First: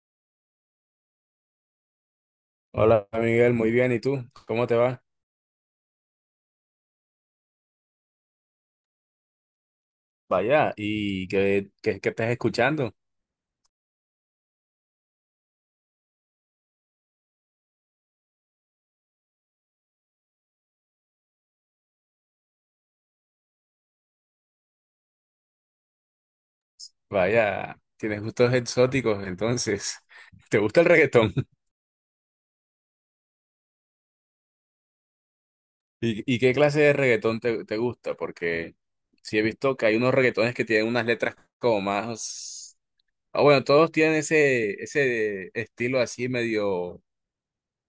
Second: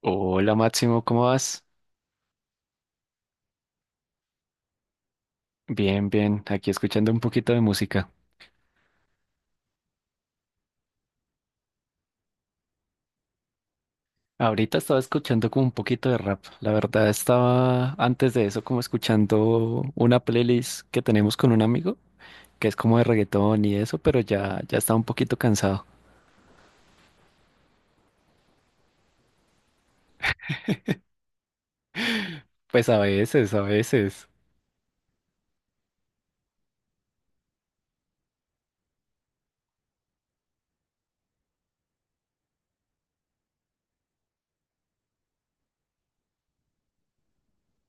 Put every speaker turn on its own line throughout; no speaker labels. Hola Máximo, ¿cómo vas?
Hola Miguel, muy bien. ¿Y tú? ¿Cómo te va?
Bien, bien, aquí escuchando un poquito de música.
Vaya, ¿y qué estás escuchando?
Ahorita estaba escuchando como un poquito de rap. La verdad estaba antes de eso como escuchando una playlist que tenemos con un amigo, que es como de reggaetón y eso, pero ya estaba un poquito cansado.
Vaya, tienes gustos exóticos, entonces. ¿Te gusta el reggaetón?
Pues a veces, a veces.
¿Y qué clase de reggaetón te gusta? Porque sí he visto que hay unos reggaetones que tienen unas letras como más... Ah, bueno, todos tienen ese estilo así medio,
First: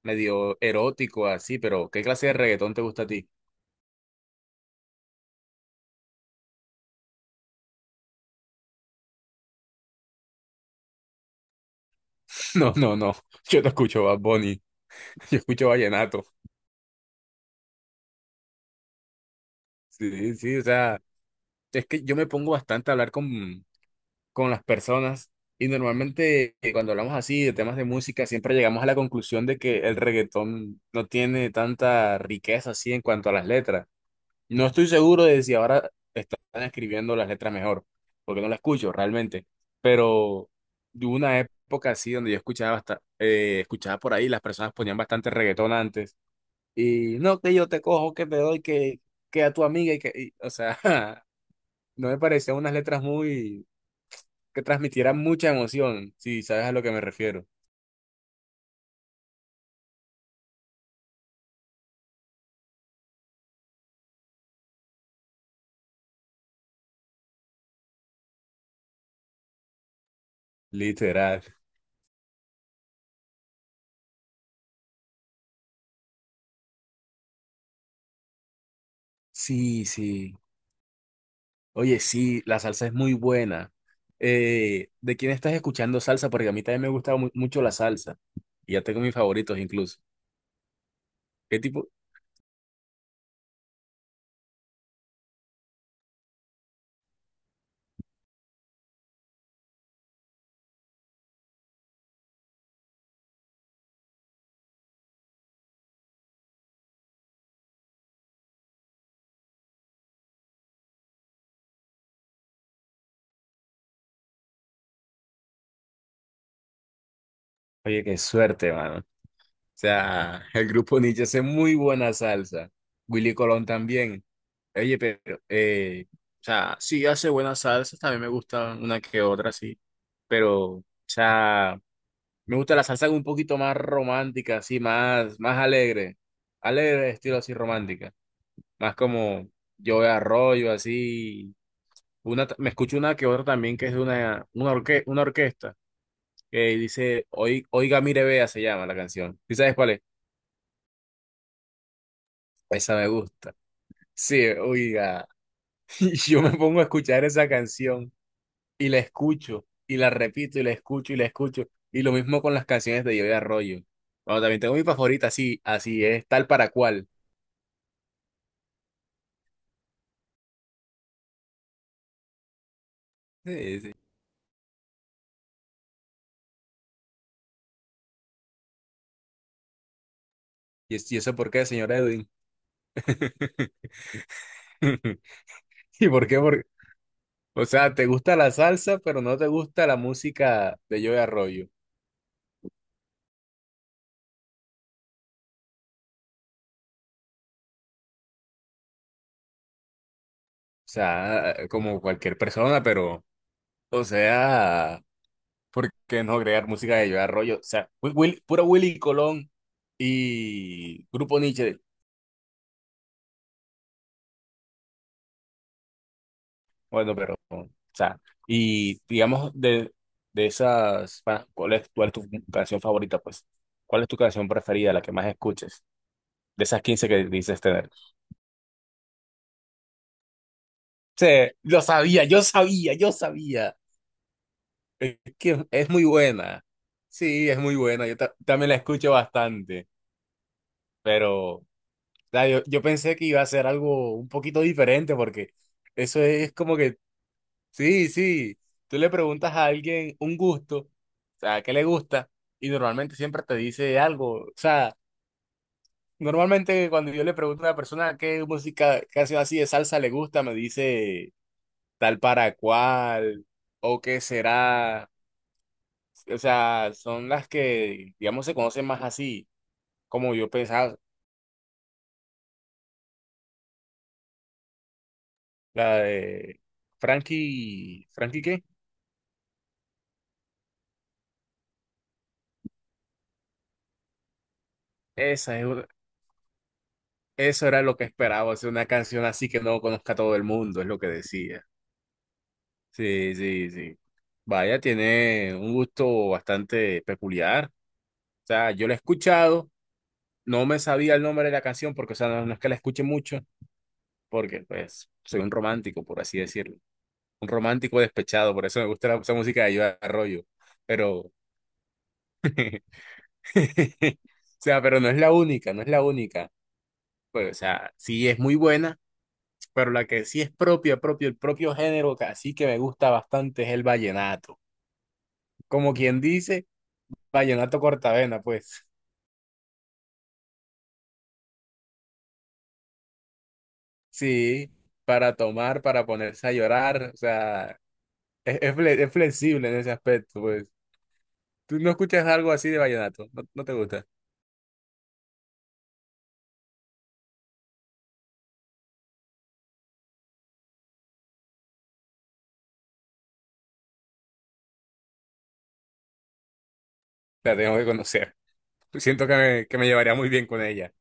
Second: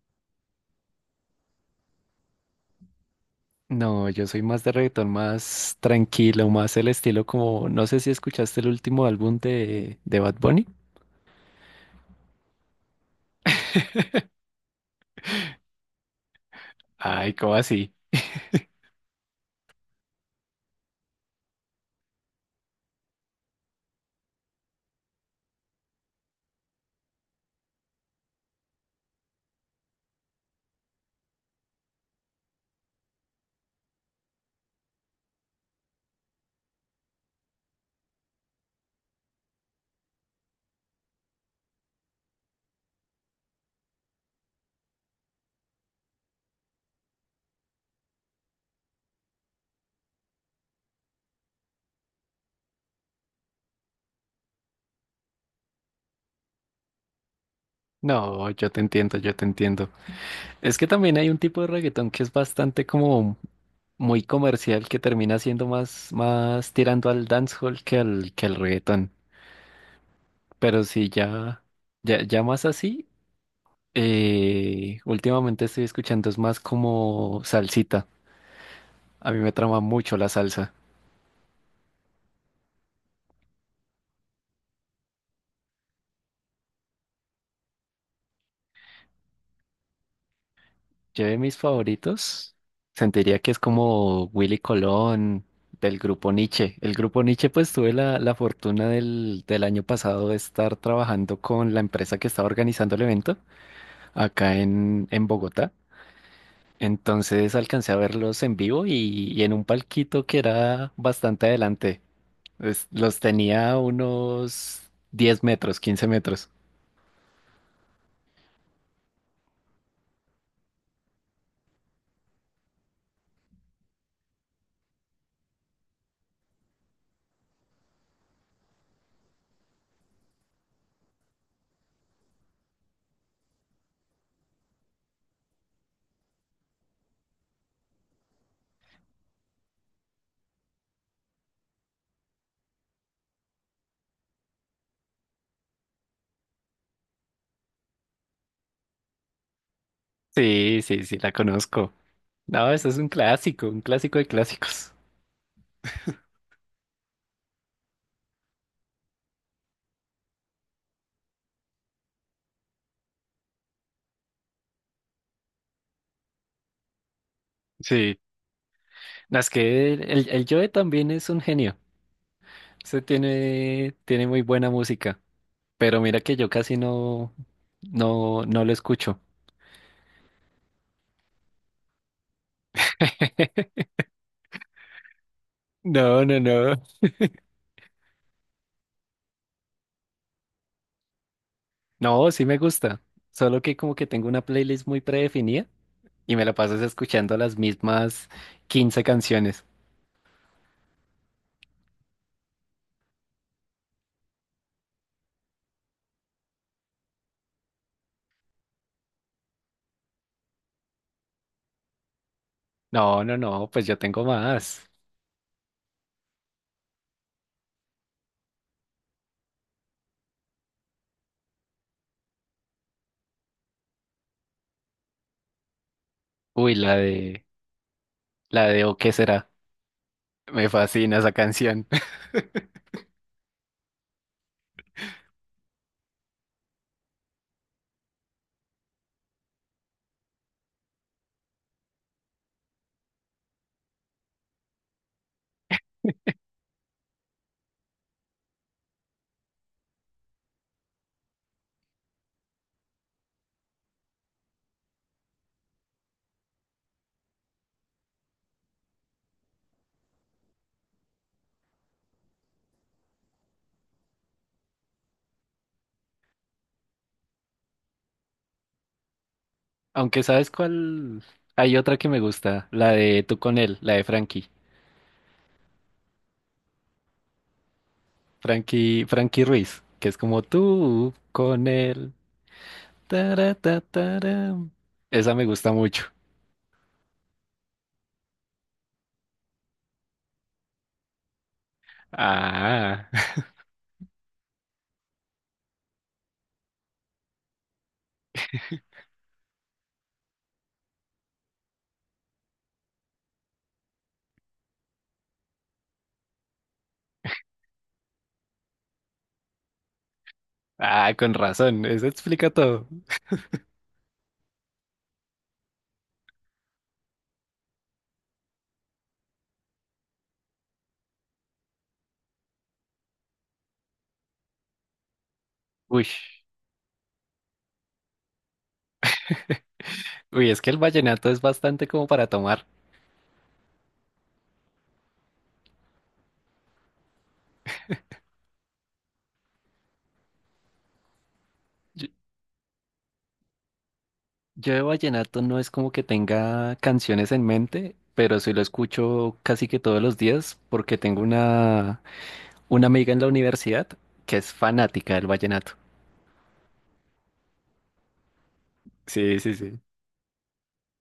medio erótico, así, pero ¿qué clase de reggaetón te gusta a ti?
No, yo soy más de reggaetón, más tranquilo, más el estilo como, no sé si escuchaste el último álbum de Bad Bunny.
No, no, no. Yo no escucho Bad Bunny, yo escucho vallenato.
Ay, ¿cómo así?
Sí, sí, o sea... Es que yo me pongo bastante a hablar con las personas y normalmente cuando hablamos así de temas de música siempre llegamos a la conclusión de que el reggaetón no tiene tanta riqueza así en cuanto a las letras. No estoy seguro de si ahora están escribiendo las letras mejor, porque no las escucho realmente, pero hubo una época así donde yo escuchaba, escuchaba por ahí, las personas ponían bastante reggaetón antes y no, que yo te cojo, que te doy, que a tu amiga y que, y, o sea... no me parecían unas letras muy que transmitieran mucha emoción, si sabes a lo que me refiero.
No, yo te entiendo, yo te entiendo. Es que también hay un tipo de reggaetón que es bastante como muy comercial que termina siendo más, más tirando al dancehall que al reggaetón. Pero si
Literal.
ya, ya, ya más así, últimamente estoy escuchando es más como salsita. A mí me trama
Sí,
mucho la
sí.
salsa.
Oye, sí, la salsa es muy buena. ¿De quién estás escuchando salsa? Porque a mí también me gusta mucho la salsa. Y ya tengo mis favoritos incluso.
Yo de mis
¿Qué tipo?
favoritos sentiría que es como Willy Colón del grupo Nietzsche. El grupo Nietzsche pues tuve la fortuna del año pasado de estar trabajando con la empresa que estaba organizando el evento acá en Bogotá. Entonces alcancé a verlos en vivo y en un palquito que era bastante adelante. Los tenía a unos 10 metros, 15 metros.
Oye, qué suerte, mano. O sea, el grupo Nietzsche hace muy buena salsa. Willy Colón también. Oye, pero, o sea, sí hace buenas salsas, también me gustan una que otra, sí. Pero, o sea, me gusta la salsa un poquito más romántica, así, más, más alegre. Alegre, estilo así romántica. Más como yo de arroyo, así. Me escucho una que otra también que es de una orquesta que dice, Oiga, mire, vea", se llama la canción. ¿Y sabes cuál es?
Sí, sí, sí, la conozco. No, eso
Esa
es
me gusta.
un clásico de
Sí,
clásicos.
oiga. Y yo me pongo a escuchar esa canción y la escucho y la repito y la escucho y la escucho. Y lo mismo con las canciones de yo de arroyo. Bueno, también tengo mi favorita, así, así es tal para cual.
Sí, no, es que Joe también es un genio.
Sí, sí.
Tiene muy buena música. Pero mira que yo casi no lo escucho.
Y eso por qué, señor Edwin? ¿Y
No,
por qué?
no, no.
O sea, te gusta la salsa, pero no te gusta la música de Joe Arroyo. O
No, sí me gusta. Solo que como que tengo una playlist muy predefinida y me la pasas escuchando las mismas 15 canciones.
sea, como cualquier persona, pero, o sea, ¿por qué no crear música de Joe Arroyo? O sea, puro Willy Colón y Grupo Nietzsche.
No, no, no, pues yo tengo más.
Bueno, pero, o sea, y digamos de, esas, ¿cuál es tu canción favorita, pues? ¿Cuál es tu canción preferida, la que más escuches? De
Uy,
esas 15 que dices tener.
la de O qué será. Me fascina
Sí,
esa
lo
canción.
sabía, yo sabía, yo sabía. Es que es muy buena. Sí, es muy buena. Yo también la escucho bastante, pero o sea, yo pensé que iba a ser algo un poquito diferente porque eso es como que, sí, sí, tú le preguntas a alguien un gusto, o sea, ¿qué le gusta? Y normalmente siempre te dice algo. O sea, normalmente cuando yo le pregunto a una persona qué música, canción así de salsa le gusta, me dice... tal para cual, o qué será. O sea, son las que, digamos, se conocen más así,
Aunque
como yo
sabes
pensaba,
cuál, hay otra que me gusta, la de tú con él, la de
la de Frankie, ¿Frankie qué?
Frankie Ruiz, que es como tú con él. Tara, ta, tara. Esa me
Esa es
gusta
una-
mucho.
eso era lo que esperaba, hacer una canción así que no conozca a todo el mundo, es lo que decía.
Ah,
Sí, sí, sí. Vaya, tiene un gusto bastante peculiar. O sea, yo la he escuchado, no me sabía el nombre de la canción porque, o sea, no, no es que la escuche mucho, porque, pues, soy un romántico, por así decirlo. Un romántico despechado, por eso me gusta esa música de Joe Arroyo.
ah,
Pero,
con razón, eso explica todo.
o sea, pero no es la única, no es la única. Pues, o sea, sí es muy buena, pero la que sí es propia, propio, el propio género que así que me gusta bastante es el vallenato. Como
Uy,
quien dice, vallenato cortavena, pues.
uy, es que el vallenato es bastante como para tomar.
Sí, para tomar, para ponerse a llorar, o sea, es flexible en ese aspecto, pues. ¿Tú no
Yo,
escuchas algo así de vallenato? ¿No, no te gusta?
yo de vallenato no es como que tenga canciones en mente, pero sí lo escucho casi que todos los días porque tengo una amiga en la universidad que es fanática del vallenato.
La tengo que conocer. Siento que
Sí, sí,
que
sí.
me llevaría muy bien con ella.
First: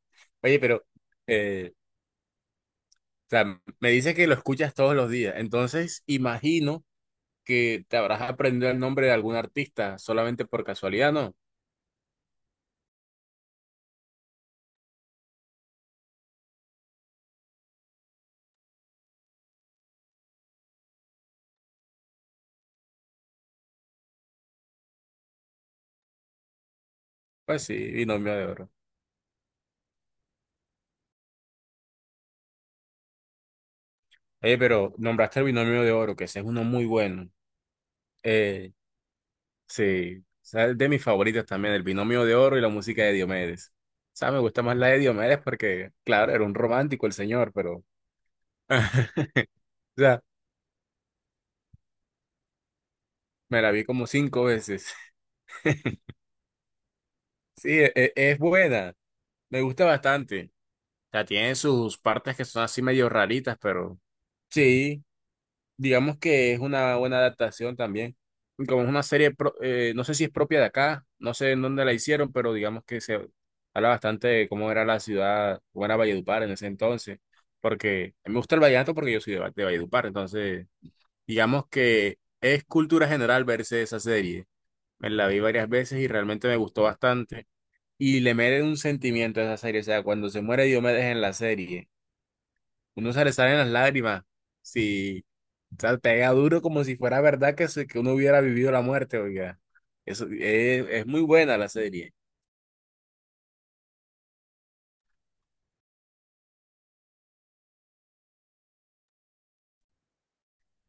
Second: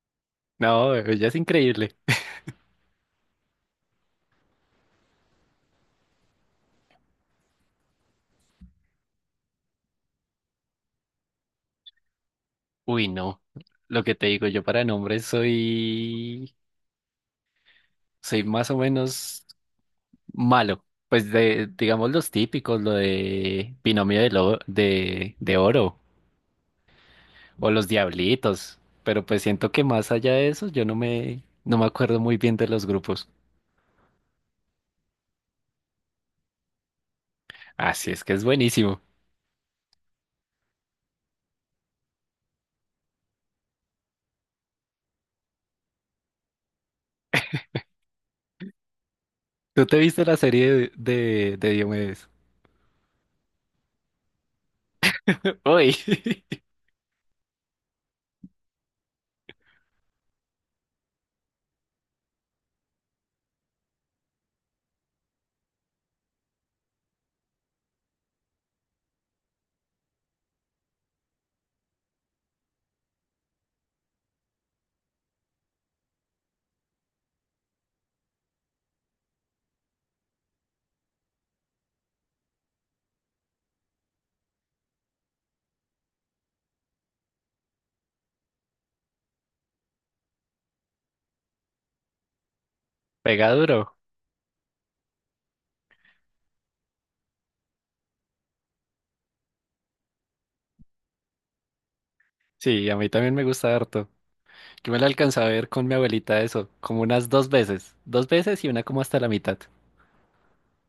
Oye, pero,
No, ella es
eh,
increíble.
o sea, me dice que lo escuchas todos los días. Entonces, imagino que te habrás aprendido el nombre de algún artista solamente por casualidad, ¿no?
Uy, no. Lo que te digo, yo para nombres soy, soy más o menos malo. Pues de, digamos los típicos, lo de binomio de, lo- de oro
Pues
o
sí,
los
Binomio de Oro.
diablitos. Pero pues siento que más allá de eso, yo no me, no me acuerdo muy bien de los grupos.
Oye, pero nombraste el Binomio de Oro, que ese es uno muy bueno.
Así es que es
Eh,
buenísimo.
sí, o sea, es de mis favoritas también, el Binomio de Oro y la música de Diomedes. O sea, me gusta más la de Diomedes porque, claro, era un romántico el señor, pero...
¿Tú te
O sea,
viste la serie de Diomedes?
me la vi como 5 veces.
Uy,
Sí, es, buena. Me gusta bastante. O sea, tiene sus partes que son así medio raritas, pero sí, digamos que es una buena adaptación también. Y como es una serie, no sé si es propia de acá, no sé en dónde la hicieron, pero digamos que se habla bastante de cómo era la ciudad, cómo era Valledupar en ese entonces. Porque a mí me gusta el vallenato porque yo soy de, de Valledupar, entonces digamos que es cultura general verse esa serie. Me la vi varias veces y realmente me gustó bastante. Y le merece un sentimiento a esa serie. O sea, cuando se muere Diomedes en la serie, uno se le
pega
salen las
duro.
lágrimas. Sí, o sea, pega duro como si fuera verdad que, que uno hubiera vivido la muerte, oiga. Eso es muy buena la serie.
Sí, a mí también me gusta harto. Yo me la alcancé a ver con mi abuelita eso, como unas 2 veces. Dos veces y una como hasta la mitad.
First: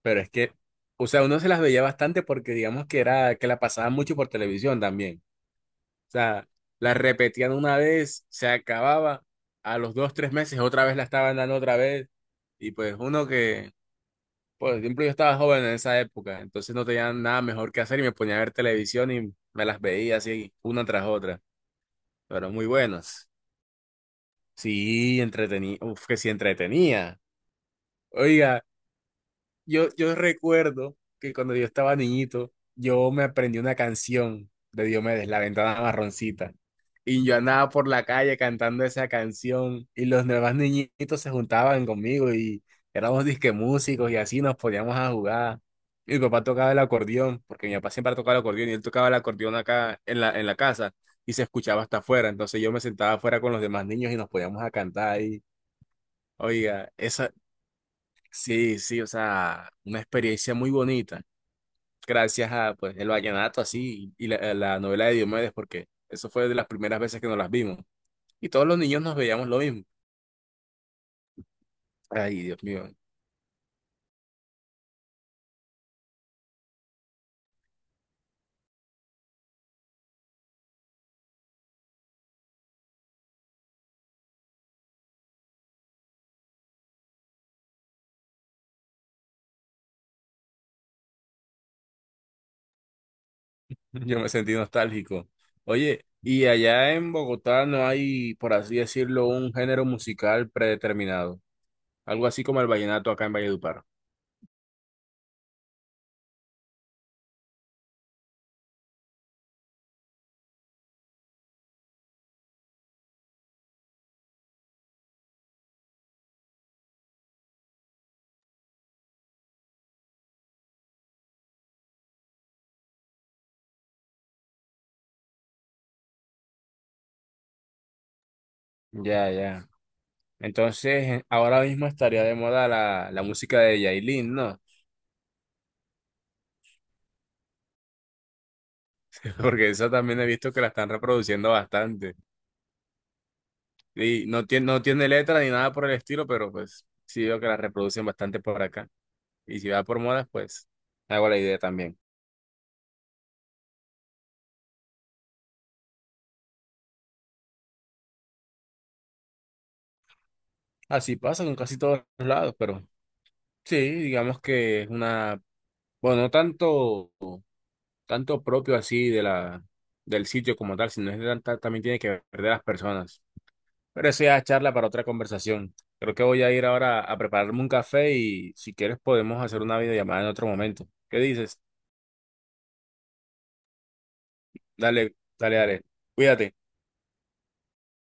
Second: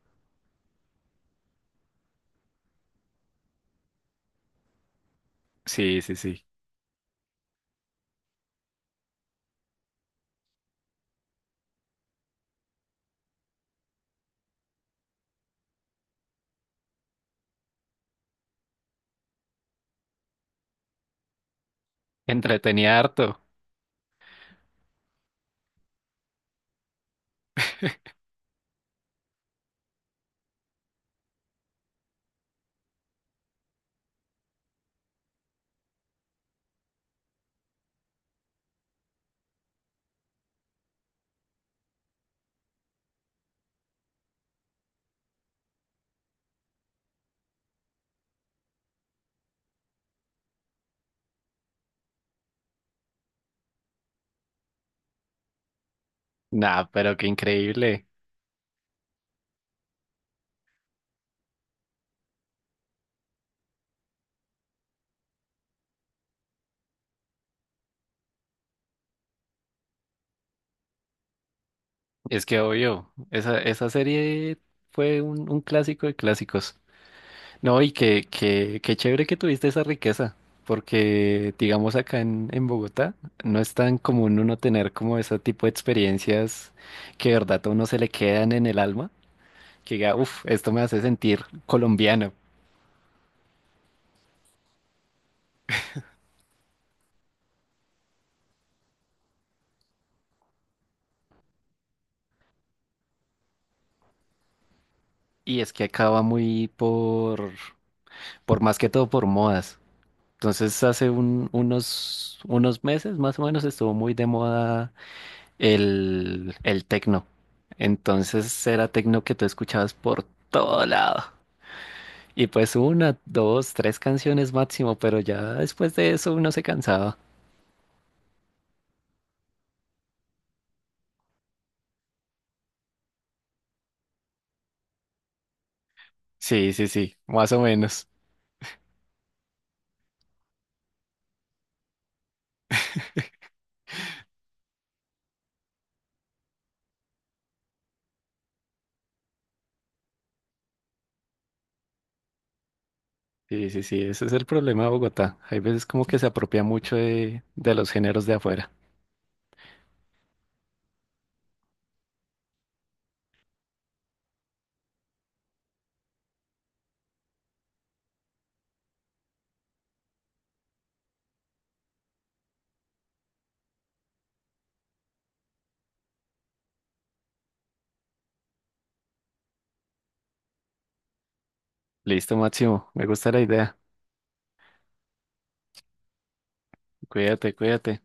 Pero es que, o sea, uno se las veía bastante porque digamos que era, que la pasaban mucho por televisión también.
Sí,
O
sí, sí.
sea, la repetían una vez, se acababa, a los dos, tres meses otra vez la estaban dando otra vez. Y pues uno que por ejemplo, yo estaba joven en esa época, entonces no tenía nada mejor que hacer y me ponía a ver televisión y me las veía así una tras otra, pero muy
Entretenía
buenas.
harto.
Sí, entretenía, uf, que sí entretenía. Oiga, yo recuerdo que cuando yo estaba niñito, yo me aprendí una canción de Diomedes, La Ventana Marroncita. Y yo andaba por la calle cantando esa canción y los demás niñitos se juntaban conmigo y éramos disque músicos y así nos poníamos a jugar. Mi papá tocaba el acordeón, porque mi papá siempre tocaba el acordeón y él tocaba el acordeón acá en en la casa y se escuchaba hasta afuera. Entonces yo me sentaba afuera con los demás niños y nos poníamos a cantar ahí.
Nah,
Oiga,
pero qué
eso,
increíble.
sí, sí, o sea, una experiencia muy bonita, gracias a pues el vallenato así y la novela de Diomedes, porque eso fue de las primeras veces que nos las vimos. Y todos los niños nos veíamos lo mismo. Ay,
Es que
Dios mío,
obvio, esa serie fue un clásico de clásicos. No, y qué, qué, qué chévere que tuviste esa riqueza, porque digamos acá en Bogotá no es tan común uno tener como ese tipo de experiencias que de verdad a uno se le quedan en el alma. Que diga, uff, esto me hace sentir colombiano.
yo me sentí nostálgico. Oye, ¿y allá en Bogotá no hay, por así decirlo, un género musical predeterminado? Algo así como el vallenato acá en Valledupar.
Y es que acaba muy por más que todo por modas. Entonces hace unos meses más o menos estuvo muy de moda el tecno. Entonces era tecno que tú escuchabas por todo lado. Y pues una, dos, tres canciones máximo, pero ya después de eso uno se cansaba.
Ya, ya. Entonces, ahora mismo estaría de moda la música de Yailin, ¿no?
Sí, sí, sí, más o menos.
Porque esa también he visto que la están reproduciendo bastante. Y no tiene, no tiene letra ni nada por el estilo, pero pues sí veo que la reproducen bastante por acá. Y si va por modas, pues hago la idea también.
Sí, sí, sí, ese es el problema de Bogotá. Hay veces como que se apropia mucho de los géneros de afuera.
Así pasa con casi todos lados, pero sí, digamos que es una, bueno, no tanto, tanto propio así de la, del sitio como tal, sino es de tanta- también tiene que ver de las personas. Pero eso ya es charla para otra conversación. Creo que voy a ir ahora a prepararme un café y si quieres podemos hacer una videollamada en otro momento. ¿Qué dices?
Listo, Máximo, me gusta la idea.
Dale, dale, dale. Cuídate.
Cuídate, cuídate.